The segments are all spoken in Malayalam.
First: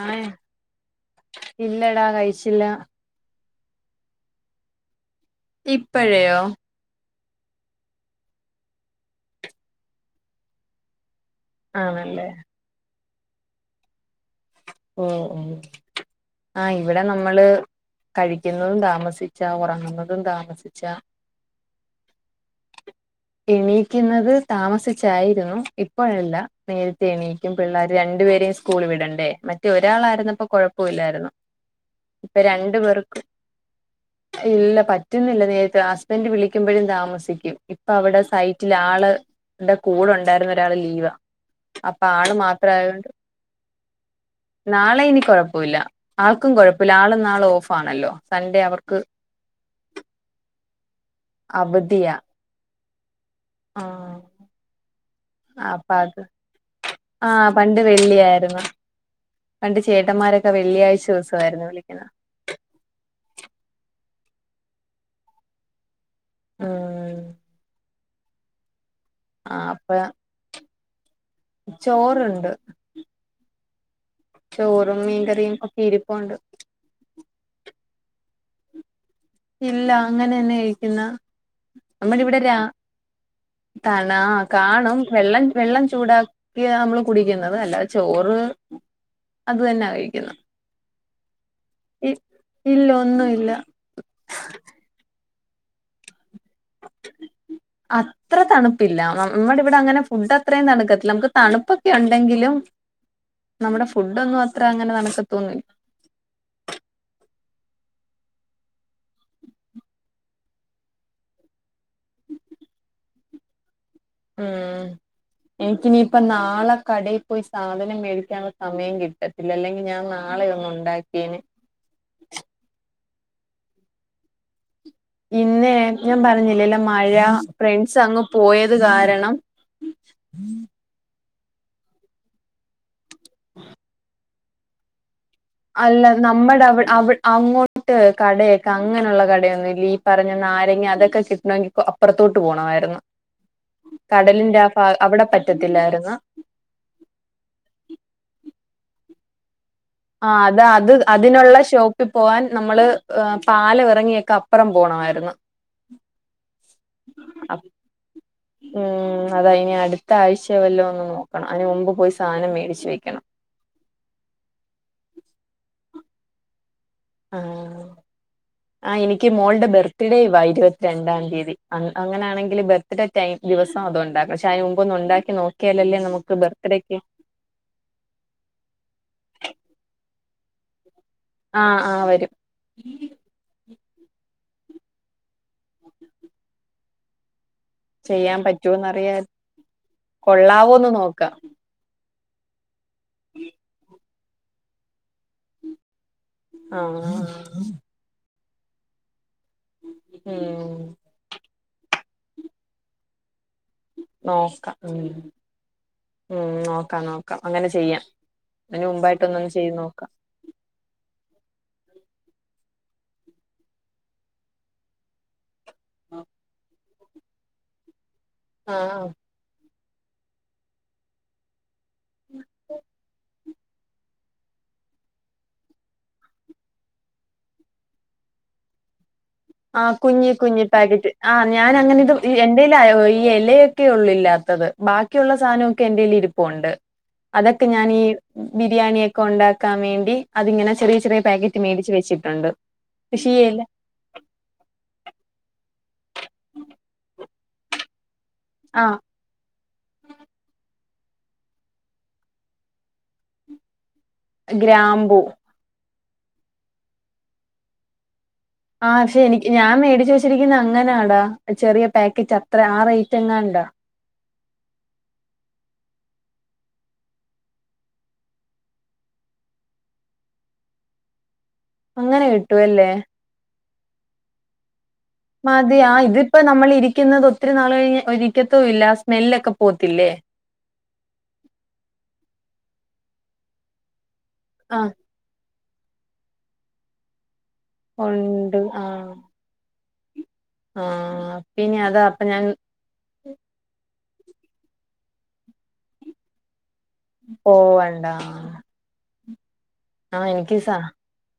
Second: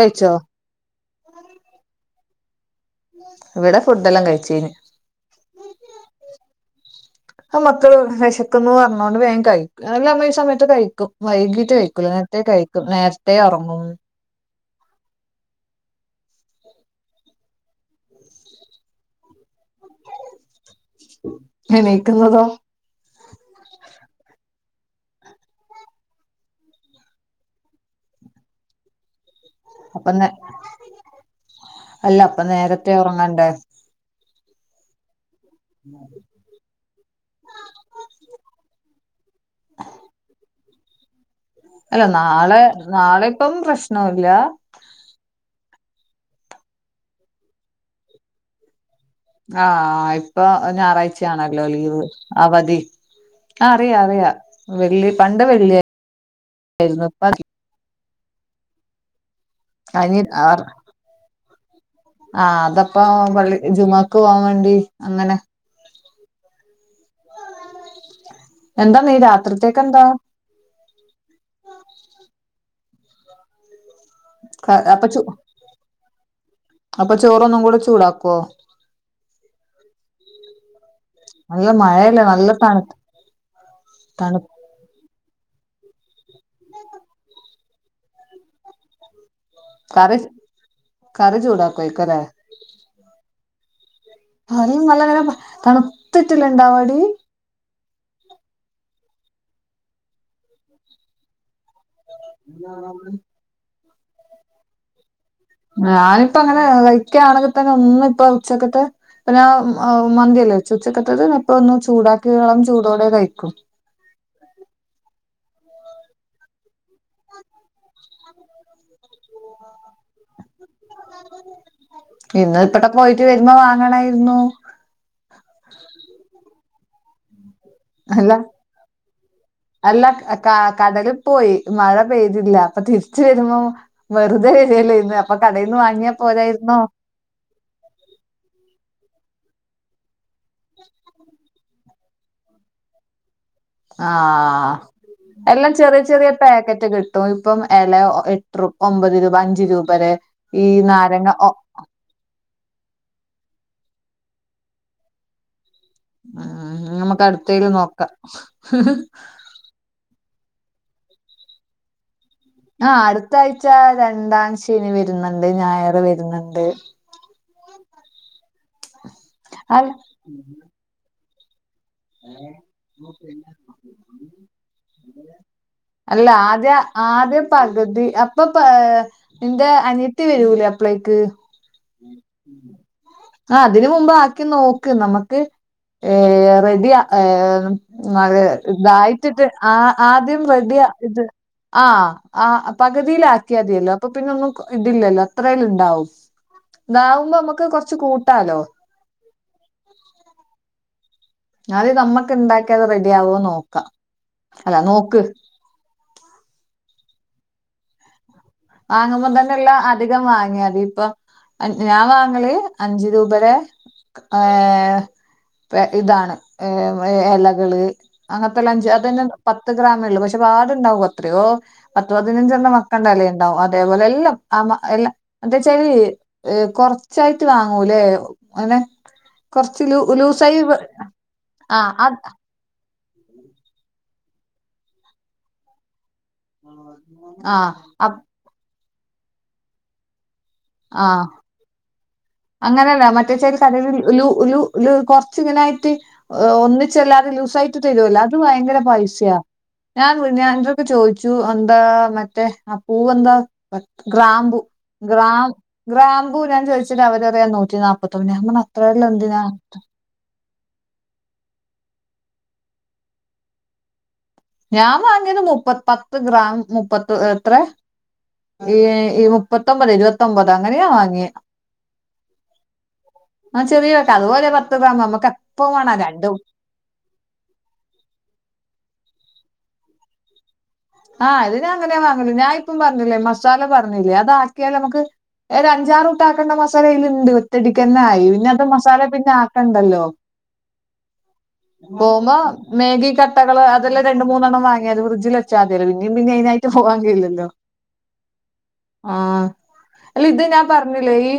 കഴിച്ചോ ഇല്ലടാ കഴിച്ചില്ല ഇവിടെ ഫുഡെല്ലാം കഴിച്ച് കയിഞ് ഇപ്പഴേയോ അത് മക്കള് വിശക്കുന്ന് പറഞ്ഞോണ്ട് വേഗം കഴിക്കും അല്ല നമ്മ ഈ സമയത്ത് കഴിക്കും വൈകിട്ട് കയിക്കൂല ആണല്ലേ നേരത്തെ കയിക്കും നേരത്തേ ഉറങ്ങും ഓഹ് ഓഹ് ആഹ് ഇവിടെ നമ്മള് കഴിക്കുന്നതും താമസിച്ചാ ഒറങ്ങുന്നതും താമസി എണീക്കുന്നതോ എണീക്കുന്നത് താമസിച്ചായിരുന്നു ഇപ്പോഴല്ല നേരത്തെ എണീ ക്കും പിള്ളേർ രണ്ടുപേരേം സ്കൂള് വിടണ്ടേ റ്റ് അപ്പൊ നേ ഒരാളായിരുന്നപ്പോ കൊഴപ്പവി ല്ലായിരുന്നു അല്ല ഇപ്പൊ അപ്പൊ രണ്ടു നേരത്തെ പേർക്കും ഉറങ്ങണ്ടേ ഇല്ല പറ്റുന്നില്ല നേരത്തെ ഹസ്ബൻഡ് വിളി യ്ക്കുമ്പോഴും താമസിക്കും ഇപ്പൊ അവിടെ സൈറ്റിൽ ആള് ടെ കൂടെ ഉണ്ടായിരുന്ന ഒരാള് ലീവാ അല്ല അപ്പൊ ആള് നാളെ മാത്രായോണ്ട് നാളെ ഇപ്പം പ്രശ്നവില്ല നാളെ ഇനി കുഴപ്പവില്ല ആൾക്കും കുഴപ്പവില്ല ആള് നാളെ ഓഫാണല്ലോ സൺഡേ അവർക്ക് ആഹ് ഇപ്പൊ ഞായറാഴ്ചയാണല്ലോ ലീവ് അവധിയാ അവധി ആഹ് അറിയ അറിയ വെള്ളി പണ്ട് വെള്ളിയേ അപ്പ അത് ര്ന്നു ഇപ്പോ ആ പണ്ട് വെള്ളിയായിരുന്നു പണ്ട് അനി ചേട്ടന്മാരൊക്കെ വെള്ളിയാഴ്ച ദിവസമായിരുന്നു വിളിക്കുന്നെ. ആഹ് അതപ്പ പള്ളി ജുമഅക്ക് പോവാൻ വേണ്ടി അങ്ങനെ ഉം എന്താ നീ ആ അപ്പ രാത്രിത്തേക്കെന്താ ചോറുണ്ട് ചോറും അപ്പൊ ചു മീൻകറിയും ഒക്കെ ഇരുപ്പുണ്ട് അപ്പൊ ചോറൊന്നും കൂടെ ചൂടാക്കോ? ഇല്ല അങ്ങനെന്നെ ക്കുന്നാ നല്ല മഴയല്ലേ നമ്മടിവിടെ നല്ല രാ തണു തണു തണാഹ് കാണും വെള്ളം വെള്ളം ചൂടാക്കിയാമ്മള് കുടിക്കുന്നെ അല്ലാതെ ചോറ് അത് തന്നാ കറി കഴിക്കുന്ന് കറി ഇ ചൂടാക്കുവായിക്കല്ലേ ഇല്ല ഒന്നും ഇല്ല അതിനും നല്ല നേരം തണുത്തിട്ടില്ല ഇണ്ടാവാടി അത്ര തണുപ്പില്ല നമ്മുടെ ഇവിടെ അങ്ങനെ ഫുഡ് അത്രയും തണുക്കത്തില്ല നമുക്ക് തണുപ്പ് ഉണ്ടെങ്കിലും നമ്മുടെ ഫുഡ് ഒന്നും അത്ര അങ്ങനെ താണ്ക്കത്തോന്നില്ല ഞാനിപ്പ അങ്ങനെ കഴിക്കയാണെങ്കിൽ തന്നെ ഒന്ന് ഇപ്പ ഉച്ചക്കത്തെ പ്പ ഞ്ഞാ ആഹ് മന്തിയല്ലേ വെച്ചു ഉച്ചക്കെത്തത് ഇപ്പ ഒന്ന് ചൂടാക്കി ഒര് ഇളം ചൂടോടെ കഴിക്കും ഉം എനിക്ക്‌ ഇനിയിപ്പ നാളെ കടയിൽ പോയി സാധനം മേടിക്കാനുള്ള സമയം കി ട്ടത്തില്ലഅല്ലെങ്കിൽ ഞാൻ നാളെയൊന്ന് ഉണ്ടാക്കിയേനെ ഇന്ന് ഇബടെ പോയിട്ട് വരുമ്പോ വാങ്ങണായിരുന്നു ഇന്നേ ഞാൻ പറഞ്ഞില്ലേല്ലേ മഴ ഫ്രണ്ട്സ് അങ്ങ് അല്ല പോയത് കാരണം കടലി പോയി മഴ പെയ്തില്ല അപ്പൊ തിരിച്ച് വരുമ്പോം വെറുതെ വരിയല്ലര്ന്ന് അല്ല നമ്മുടെ അവടെ അവ അങ്ങോ ട്ട് കടയൊക്കെ അങ്ങനെയുള്ള കടയൊന്നുംല്ല. ഈ പറഞ്ഞ നാരങ്ങ അതൊക്കെ കിട്ടണങ്കിൽ അപ്പുറത്തോട്ട് പോണമായിരുന്ന്. കടലിന്റെ ആഹ് ഫാഗ് അവിടെ എല്ലാം ചെറിയ പറ്റത്തില്ലായിരുന്ന് ചെറിയ പാക്കറ്റ് കിട്ടും ഇപ്പം ഇല എട്രൂ ഒമ്പത് രൂപ അഞ്ച് രൂ ആഹ് അത അത് അതിനുള്ള ഷോ പോവാൻ നമ്മള് പാല ഇറങ്ങിയൊക്കെ അപ്പുറം പോണമായിരുന്നു ഉം നമക്കടുത്തേൽ നോക്കാം അതൈനിയാട് ത്ത ആഴ്ചയ വല്ലോ ഒന്ന് നോക്കണം അതിന് മുമ്പ് പോയി സാധനമേ ആഹ് അടുത്ത ആഴ്ച രണ്ടാം ശനി വരുന്നുണ്ട് ഞായറ് വരുന്നുണ്ട്. ആഹ് എനിക്ക് മോളുടെ അല്ല ബർത്ത്ഡേ യുവ ഇരുപത്തി രണ്ടാം തീയതി അങ്ങനൊണെങ്കിൽ ബർത്ത് ഡേ ടൈം ദിവസം അത ഉണ്ടാക്കും പക്ഷെ അതിന് മുമ്പൊ ഒന്ന് ഉണ്ടാക്കി നോക്കിയാലല്ലേ അല്ല നമുക്ക് ആദ്യ ബർത്ത്ഡേക്ക് ആദ്യ പകുതി അപ്പൊ പ എന്റെ അനത്തി വരൂലേ അപ്ളേക്ക്? ആഹ് ആഹ് വരും ആഹ് അതിന് മുമ്പ് ആക്കി നോക്ക് നമുക്ക് ഏയ് റെഡി ഏയ് ചെയ്യാൻ അതെ പറ്റുവോന്നറിയാൻ തായിട്ടിട്ട് ആ ആദ്യം വറെടിയാ കൊള്ളാവോന്ന് ഇത് നോക്കാം ആഹ് ആഹ് പകുതിയില ആക്കിയാതിയല്ലോ അപ്പൊ പിന്നെ ഒന്നും ഇടില്ലല്ലോ അത്രേല്ലും ണ്ടാവും ആ താവുമ്പോ നമ്മുക്ക് കൊറച്ച കൂട്ടാലോ ഉം അത് നമ്മക്ക് ണ്ടാക്കിയത് റെഡി ആവോന്ന് നോക്കാം അല്ല നോക്ക് മ് നോക്കാം നോക്കാം അങ്ങനെ ചെയ്യാം അതിന് വാങ്ങുമ്പോ മുമ്പായിട്ടൊന്നൊന്ന് തന്നെയള്ള ചെയ്ത് നോക്കാം അധികം വാങ്ങിയാ മതി പ്പൊ ഞാൻ വാങ്ങല് അഞ്ച് രൂപരെ ഏഹ് ഇതാണ് ഇലകള് അങ്ങനത്തെല്ല അഞ്ച് ആഹ് അതന്നെ പത്ത് ഗ്രാമള്ളു പക്ഷെ പാടുണ്ടാവും അത്രയോ പത്ത് പതിനഞ്ചെണ്ണം മക്കണ്ടല്ലേ ണ്ടാവും അതേപോലെ എല്ലാം ആ എല്ല എന്താച്ചാരി കൊറച്ചായിട്ട് വാങ്ങൂല്ലെ അതെ ആ കുഞ് കുഞ് പാക്കറ്റ് ആ ആഹ് ഞാനങ്ങനെ ഇത് അത് എ ഈ ഇലയൊക്കെ ഉള്ളൂ ഇല്ലാത്തത് ബാക്കിയുള്ള സാധനമൊക്കെ എന്തേൽ ഇരീ - ണ്ട് അതൊക്കെ ആഹ് ഞാൻ ഈ അപ് ബിരിയാണിയൊക്കെ ണ്ടാക്കാൻ വേണ്ടി അതിങ്ങനെ ചെറിയ ചെറിയ ആഹ് പാക്കറ്റ് മേടിച്ച് വച് അങ്ങനെയല്ല മറ്റേ ചേരി [unintelligible] ഒരു കൊറച്ചിങ്ങനൊയിട്ട് ഒന്നിചെല്ലാതെ ലൂസായിട് തരുല്ലോ അത് ഭയങ്കര ആഹ് പൈസയാ. ഞാൻ വിനഞാനന്തൊക്കെ ചോദിച്ചു എന്താ മറ്റേ ആ പൂവെന്താ? ഗ്രാമ്പു ഗ്രാമ്പൂ ഗ്രാം ഗ്രാമ്പു ഞാൻ ചോച്ച ചിന അവര റിയ നൂറ്റി നാൽപ്പൊന്ന് [unintelligible] ആ ക്ഷെ നിക്ക് ഞാൻ മേടിച് വെച്ച് അങ്ങനൊടാ ചെറിയ പാക്കറ്റ് അത്ര ആ റേറ്റ് എങ്ങാണ്ടാ ഞാൻ വാങ്ങിയത് മുപ്പ പത്ത് ഗ്രാം മുപ്പത്ത എത്ര? ഈ ഈ മുപ്പത്തൊമ്പത് ഇരുപത്തൊമ്പത് അങ്ങനെയാ വാങ്ങിയ അങ്ങനെ കിട്ടുവല്ലേ? ആ ചെറിയ വക്ക അപോലെ പത്ത് ഗ്രാം നമുക്ക മതി ആ ഇതിപ്പോ നമ്മൾ ഇരിക്കുന്നത് ഒത്തിരി നാൾ ഒരിക്കത്തും ഇല്ല സ്മെല്ലൊക്കെ പോകത്തില്ലേ ആഹ് ഇതിന അങ്ങനെയാ വാങ്ങൂ ഞൻ ഇപ്പം പറഞ്ഞില്ലേ മസാല പറഞ്ഞില്ലേ അത ആക്കിയാലൊ ആ നമുക്ക് ഒരു അഞ്ചാറൂട്ട ആക്കേണ്ട മസാല അതില ഇണ്ട് ഒറ്റടിക്ക് തന്നെ ആയി പിന്നെ ഉണ്ട് അത് മസാല ആഹ് പിന്നെ- ക്കണ്ടല്ലോ? ആഹ് പിന്നെ അതാ അപ്പൊ ഞാൻ മേഗി കട്ടകൾ അതല്ലാം രണ്ട മൂന്നണ്ണം വാങ്ങിയത് ഫ്രഡ്ജ വെച്ചാ മതിയല്ലോ പിന്ന പിന്നെ അതിന പോവാൻ കയില്ലല്ലോ പോവണ്ട ആഹ് അല്ല ആഹ് ഇത് എനിക്ക് ഞാൻ സ പറഞ്ഞില്ലേ ഈ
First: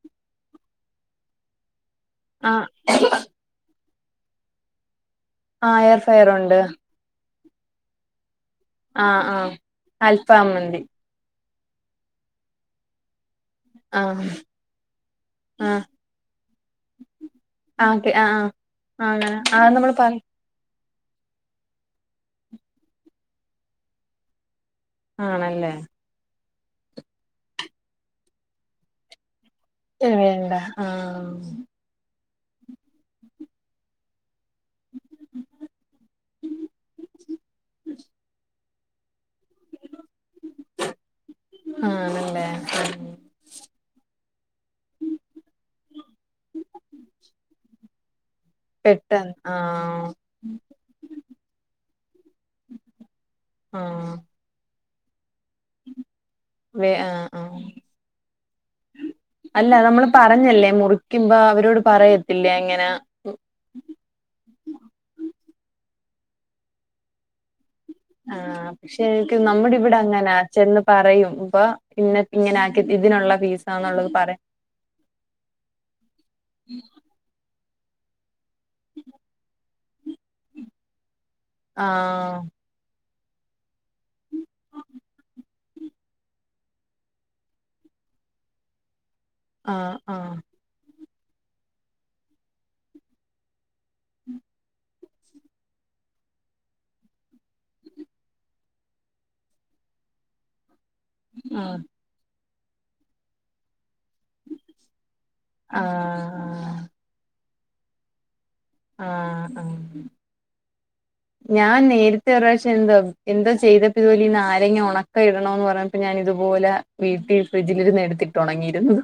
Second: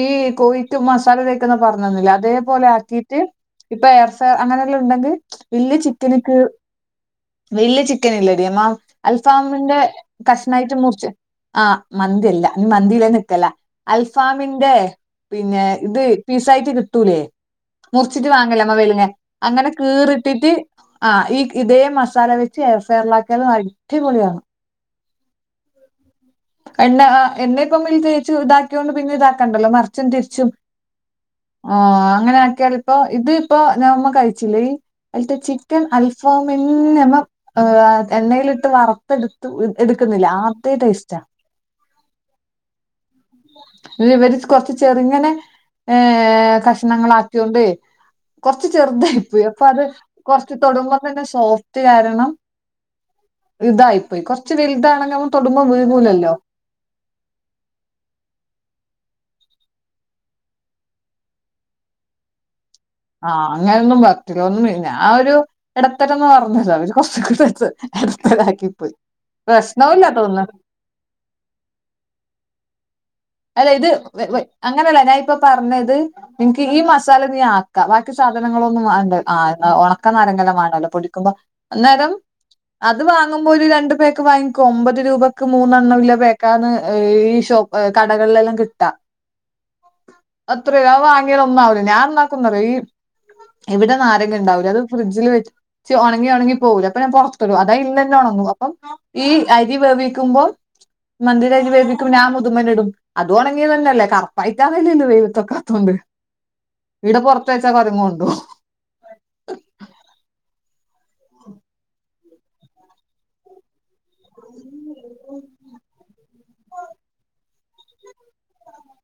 ഈ കോഴിക്ക് മസാല തേക്കുന്ന പറഞ്ഞന്ന്ല്ലെ അതേപോലെ ആഹ് ആക്കീട്ട് ഇപ്പൊ എയർഫ്രയർ അങ്ങനെയല്ല ഉണ്ടെങ്കിൽ വലയ ആഹ് എയർ ഫയർ ചിക്കനിക്ക് ഉണ്ട് വല്യ ചിക്കല്ലടിയ മാ ആഹ് ആഹ് അൽഫാമിന്റെ അൽഫാം കഷ്ണമായിട്ട് മന്തി മുർച്ച് ആഹ് മന്തില്ല ന്ന് മന്തിവേം നിക്കലാ ആഹ് അൽഫാമിന്റെ പിന്നെ ആഹ് ഇത് പിസായ്ട്ട് കിട്ടൂലേ ആഹ് മുറിച്ചിട്ട് ആഹ് വാങ്ങല വേല്ങ്ങേ ആണ് അങ്ങനെ ആഹ് നമ്മള് പറ കീറിട്ട്ട്ട് ആഹ് ഈ ഇതേ മസാല വെച്ച് എയർഫെയറിൽ ആക്ക്യാലും അടിപൊള്യാണ്. ആണല്ലേ എണ്ണ എണ്ണ ഇപ്പയ്മല് തേച്ച് താക്ക്യോണ്ട് പിന്നെ ഇതാക്കണ്ടല്ലോ മർ ച്ചൻ തിരിച്ചും വേണ്ട ആഹ് ആഹ് അങ്ങനെ ആക്കിയാൽ ഇപ്പൊ ഇത് ഇപ്പോ ഞമ്മ കഴിച്ചില്ല ഈ അൽത്തെ ചിക്കൻ അൽഫാമെന്നെ മം ഏഹ് എണ്ണേല്ട്ട് വറ്ത്തെട്ത്ത് എടുക്കുന്നില്ലെ അതേ ടേസ്റ്റാ ആഹ് ഇല്ല ഇവര് കൊർച്ച് ചെർങ്ങനെ ഏഹ് കഷ്ണങ്ങളാക്ക്യോണ്ടെയ് കൊർച്ച് ചെർതായി പെട്ടെന്ന് പോയി അപ്പൊ അത് ആഹ് കൊർച്ച് തൊടുമ്പോ തന്നെ സോഫ്റ്റ് കാരണം ആഹ് ഇതായിപ്പോയി കൊർ കോർച്ച് വെൽതാണെങ്ങ അവൻ തൊടുമ്പോ വിഴ്ങ്ങൂലല്ലോ വേ ആഹ് ആഹ് അല്ല നമ്മള് പറഞ്ഞല്ലേ മുറിക്കുമ്പ അവരോട് പറയത്തില്ലേ അങ്ങനാ ആഹ് അങ്ങനന്നും പറത്തില്ല ഞാഒരു ഇടത്തരന്ന് പറഞ്ഞല്ലോ അവര് കൊർച്ചൊക്കെ ആഹ് പക്ഷെ എക്ക് നമ്മടെ ഇവടെ അങ്ങനാ തോന്നുന്നു ചെന്ന് പറയും പ്പൊ പിന്നെ ഇങ്ങനെ ആക്കി ഇതിനുള്ള അല്ലെ ഇത് ഫീസാന്നുള്ളത് വെയ് പറയും വെയ് അങ്ങനല്ല ഞാൻ ഇപ്പൊ പറഞ്ഞത് നിക്ക് ഈ മസാല നീ ആക്കാ [unintelligible] സാധനങ്ങളൊന്നും വാണ്ടെ ആഹ് ഒണക്ക നാരങ്ങെല്ലാം വാണോലോ പൊടിക്കുമ്പോ അന്നേരം ആഹ് അത് വാങ്ങുമ്പോ ഒരു രണ്ട് പേക്ക് വാങ്ങിക്കോ ഒമ്പത് രൂപക്ക് മൂന്നെണ്ണോല്ല പേക്കാന്ന് ഈ ഷോപ്പ് കടകളിലെല്ലാം കിട്ടാ ആഹ് ആഹ് അത്രേ അത് വാങ്ങിയാ ഒന്നാവൂല ഞാനെന്നാക്കുന്നറിയോ ഈ ഇവിടെ നാരങ്ങണ്ടാവൂല അത് ഫ്രഡ്ജിൽ വെച്ച് ച് ഒണങ്ങി ഒണങ്ങി പോവൂലെ അപ്പ ഞാൻ പൊർത്ത്ടും അതയ്ലെന്നെ ഒണങ്ങും അപ്പം ഈ അരി വേവിക്കുമ്പോ മന്തീടെ അരി വേവിക്കുമ്പോ ഞാം [unintelligible] ഇടും അതും ഒണങ്യേതന്നല്ലെ കർ പൈത്തതല്ലല്ലൊ ആഹ് വെയ്ലത്ത്വെക്കാത്തോണ്ട് ആഹ് ഇവിടെ പൊർത്ത് വെച്ചാ കൊരങ്ങ് കൊണ്ടുപോവും ആഹ് ആഹ് ഞാൻ നേരത്തെ ഒര് പ്രാവശ്യം എന്തോ എന്തോ ചെയ്തപ്പൊ ഇത്പോലി ഈ നാരങ്ങഒണ ക്ക ഇടണോന്ന് പറഞ്ഞപ്പോ ഞാനിത്പോലെ വീട്ടി ഫ്രിഡ്ജിൽ നിന്ന് എടുത്തിട്ട് ഒണങ്ങിയിര്ന്നു.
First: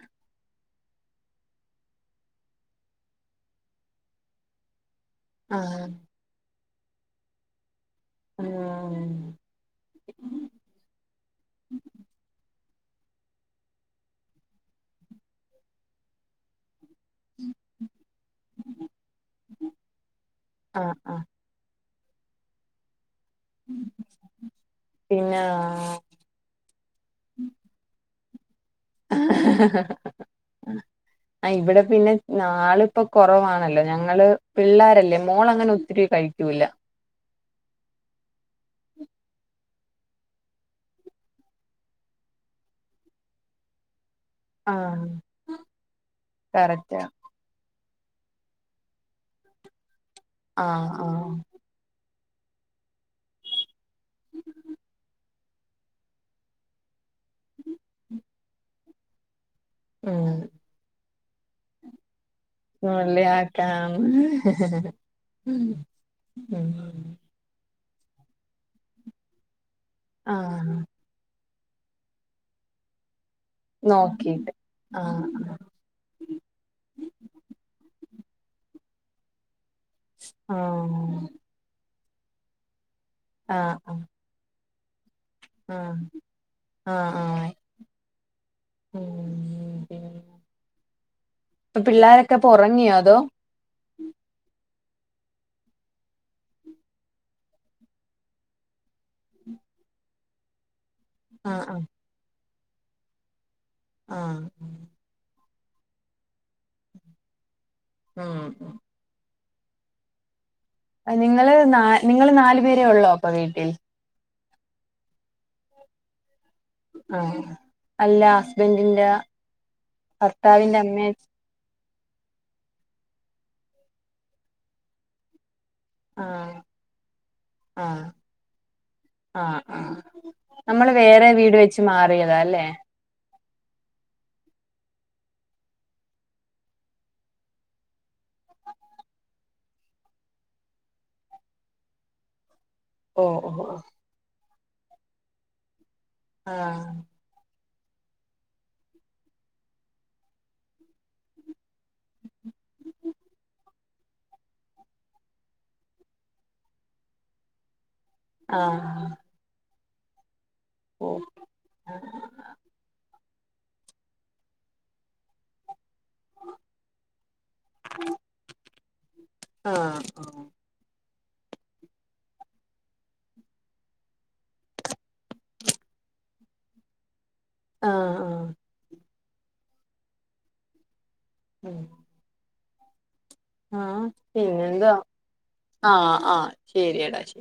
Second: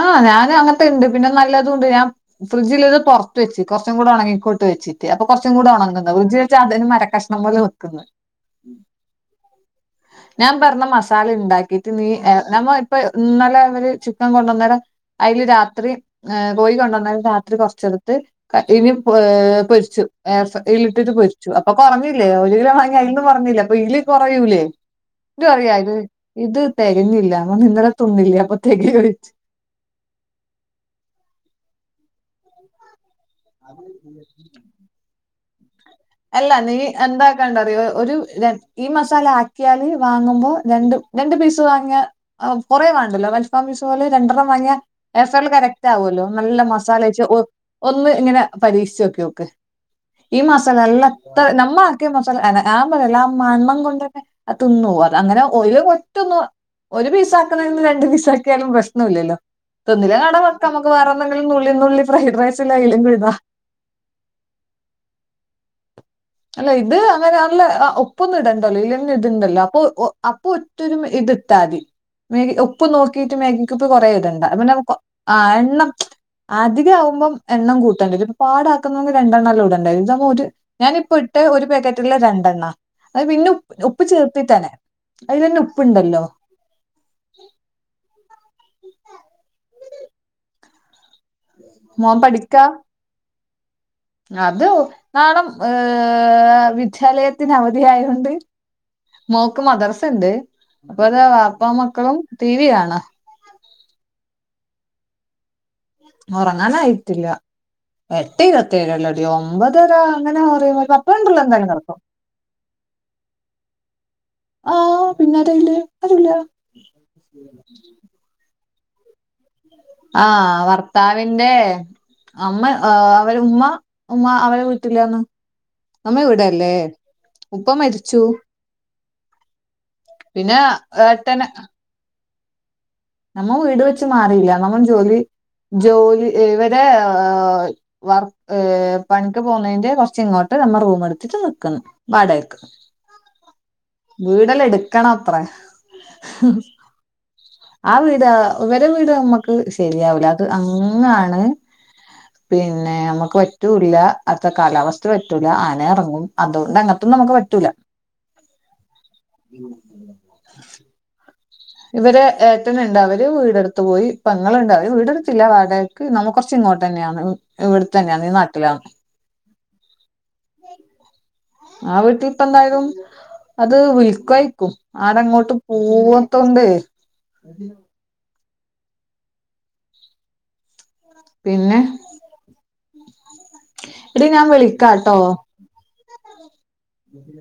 ആഹ് ഞാൻ അങ്ങനത്തെണ്ട് പിന്നെ നല്ലതൂണ്ട് ഞാം ഫ്രിഡ്ജില് ഇത് പൊർത്ത് വെച്ച് കൊറച്ചും കൂടെ ഒണങ്ങിക്കോട്ട് വെച്ച് അപ്പൊ കൊർച്ചും കൂടെ ആഹ് ഒണങ്ങുന്ന് ഫ്രിഡ്ജി വെച്ചാ അതന് മര കഷ്ണം പോലെ നിക്ക്ന്ന് ഉം ഞാൻ പറഞ്ഞ മസാല ഇണ്ടാക്കിട്ട് നീ നമ്മ ഇപ്പ ഇന്നലെ ഇവര് ചിക്കൻ കൊണ്ടന്നേരം അയ്ൽ രാത്രി കോയി കൊണ്ടന്നേരം രാത്രി കൊർച്ചെട്ത്ത് ഇനി പൊരിച്ചു. ഏഹ് ആഹ് ഫ്രൈയിലിട്ട്ട്ട് ആഹ് പൊരിച്ചു. ച്ചു അപ്പൊ കൊർഞ്ഞില്ലേ ഒരു കിലോ വാങ്ങിയ അന്നും കൊർഞ്ഞില്ലെ അപ്പൊ ഇല് കുറയൂലേ പിന്നെ ന്ന്ട്ട്പറയാ ഐല് ഇത് തെകഞ്ഞില്ല ഞാം പർഞ്ഞു ഇന്നലെ തിന്നില്ലേ അപ്പ തെകയോയ്ച്ചു ആഹ് ഇവടെ പിന്നെ നാള് ഇപ്പൊ കൊറവാണല്ലോ ഞങ്ങള് പിള്ളോരല്ലേ മോളങ്ങനെ ഒത്തിരി അല്ല കഴിക്കൂല നീ എന്താക്കാണ്ടറിയോ ഒരു രൺ ഈ മസാല ആക്ക്യാല് വാങ്ങുമ്പോ രണ്ട് രണ്ട് പീസ് വാങ്ങിയാ ആഹ് കൊറേവാണ്ടല്ലോ അൽഫാം പീസ് പോലെ രണ്ടെണ്ണം വാങ്യാ ആഹ് എസാറില് കറക്റ്റാവോലൊ നല്ല കറക്റ്റാ മസാലേച്ച് ഒന്ന് ങ്ങനെ പരീക്ഷിച്ചോക്ക്യോക്ക് ഈ മാസാല ആഹ് ആഹ് നല്ലത്ര നമ്മളെ ക്ക്‌ മസ ആ മസല്ല ആ മാൺമം കൊണ്ട് തന്നെ തിന്നോ അത് അങ്ങനെ ഒിവ കൊറ്റൊന്ന ഒരു പീസ ആക്കുന്നന്ന് രണണ്ട്പീസ ആക്കിയാലും പ്രശ്നം ഇല്ലല്ലോ തിന്ന്ലെ ഉം ആട വക്ക നമുക്ക് വേറെ എന്തെങ്കിലും നുള്ള നുള്ളി ഫൈഡ് റൈസ്ല്ല അലും കഴുതാ ലാം അല്ല ഇത് അങ്ങനെ ആല്ല ഒപ്പൊന്നും ഇടണ്ടല്ലോ ഇല്ലന്ന ഇടണ്ടല്ലോ അപ്പൊ അപ്പൊ ആഹ് ഒറ്റൊരു ഇതിത്താതി മഗി ഒപ്പ് നോക്കിട്ട് മാഗി ക്ക്‌പ്പ കുറേ ഇടണ്ട പിന്നെ ആഹ് എണ്ണം അധികമാവുമ്പോം എണ്ണം കൂട്ടുണ്ടായി ഇപ്പൊ പാടാക്കുന്നത രണ്ടെണ്ണംല്ല ഇടണ്ട ഇ ന ഒരു ഞാനി ആഹ് ട്ടെ ഒരു പാക്കറ്റില് രണ്ടെണ്ണ അഹ് പിന്നെ ഉ ആഹ് ഉപ്പ് ആഹ് ചേർത്തിട്ടാണ് അയിൽന്നെ ആഹ് ഉപ്പ്ണ്ടല്ലോ ആഹ് ആഹ ഉം പ്പൊ മോൻ പിള്ളോരൊക്കെ പഠിക്ക ഉറങ്ങിയോ അതോ അത് നാളം ഏഹ് വിദ്യാലയത്തിന് അവധി ആയോണ്ട് മോക്ക് മദർസുണ്ട് പ്പൊത വാപ്പ ആഹ് ആഹ് മക്കളും ടി വി കാണാ ആഹ് ഉറങ്ങാനായിട്ടില്ല എട്ട് ഉം ഇരുപത്തേര അല്ലോ അട ഒമ്പതര അങ്ങനെ പറ അഹ് നിങ്ങള് നിങ്ങള് നാലു പേരെ ഉള്ളോ പ്പ വീട്ടിൽ ആഹ്‌ പിന്നെ അതയില്ലേ അതില്ല ആഹ്‌ അല്ല ഹസ്ബന്റിന്റെ ആഹ് ഭർത്താവിന്റെ അമ്മ അവര് ഉമ്മ ഉമ്മ അവരെ വീറ്റില്ലന്ന് നമ്മ ആഹ് ഇവിടല്ലേ ഉപ്പ ആഹ് മരിച്ചു ആഹ് ആഹ് പിന്നെ നമ്മള് വേറെ എട്ടന് വീട് വെച്ച് മാറിയതാ അല്ലേ നമ്മ വീട് വെച്ച് മാറിയില്ല നമ്മ ജോലി ജോലി ഇവരെ വർ പണിക്ക് പോകുന്നതിന്റെ കുറച്ച് ഇങ്ങോട്ട് നമ്മ റൂം എടുത്തിട്ട് നിൽക്കുന്നു വാടെക്ക് ഓ ഓ ഓ വീടല്ലാ എടുക്കണ അത്രേ ആഹ്‌ ആ വീട് വരെ വീട് നമ്മക്ക് ശരിയാവുല അത് അങ്ങാണ് പിന്നെ നമ്മുക്ക് പറ്റൂല്ല അത്ത കാലാവസ്ഥ പറ്റൂല ആന ഇറങ്ങും അതുകൊണ്ട് അങ്ങനൊന്നും നമ്മുക്ക് പറ്റൂല ആഹ്‌ [unintelligible] [unintelligible] [unintelligible] ഇവരെ ഏട്ടന്ണ്ടല് വര് വീട്ടുത്ത് പോയി പെങ്ങൾണ്ട് അയി വീടെടുത്തില്ല വാടകക്ക് നമെ കൊർച് ഇങ്ങോട്ടെന്നെയാണ് ഇവിടെത്തന്നെയാ ഈ നട്ടിലാ ആഹ്‌ ആഹ്‌ ആ വീട്ടി ഇപ്പ എന്തായതു. അത് വിൽകായിക്കു ആരങ്ങോട്ട് പോവതോണ്ടേ ആഹ് ആഹ് പിന്നെ ആഹ് എടി ഞാൻ വിളിക്കാട്ടോ ആഹ്‌ ആഹ് ശരിയടാ ശി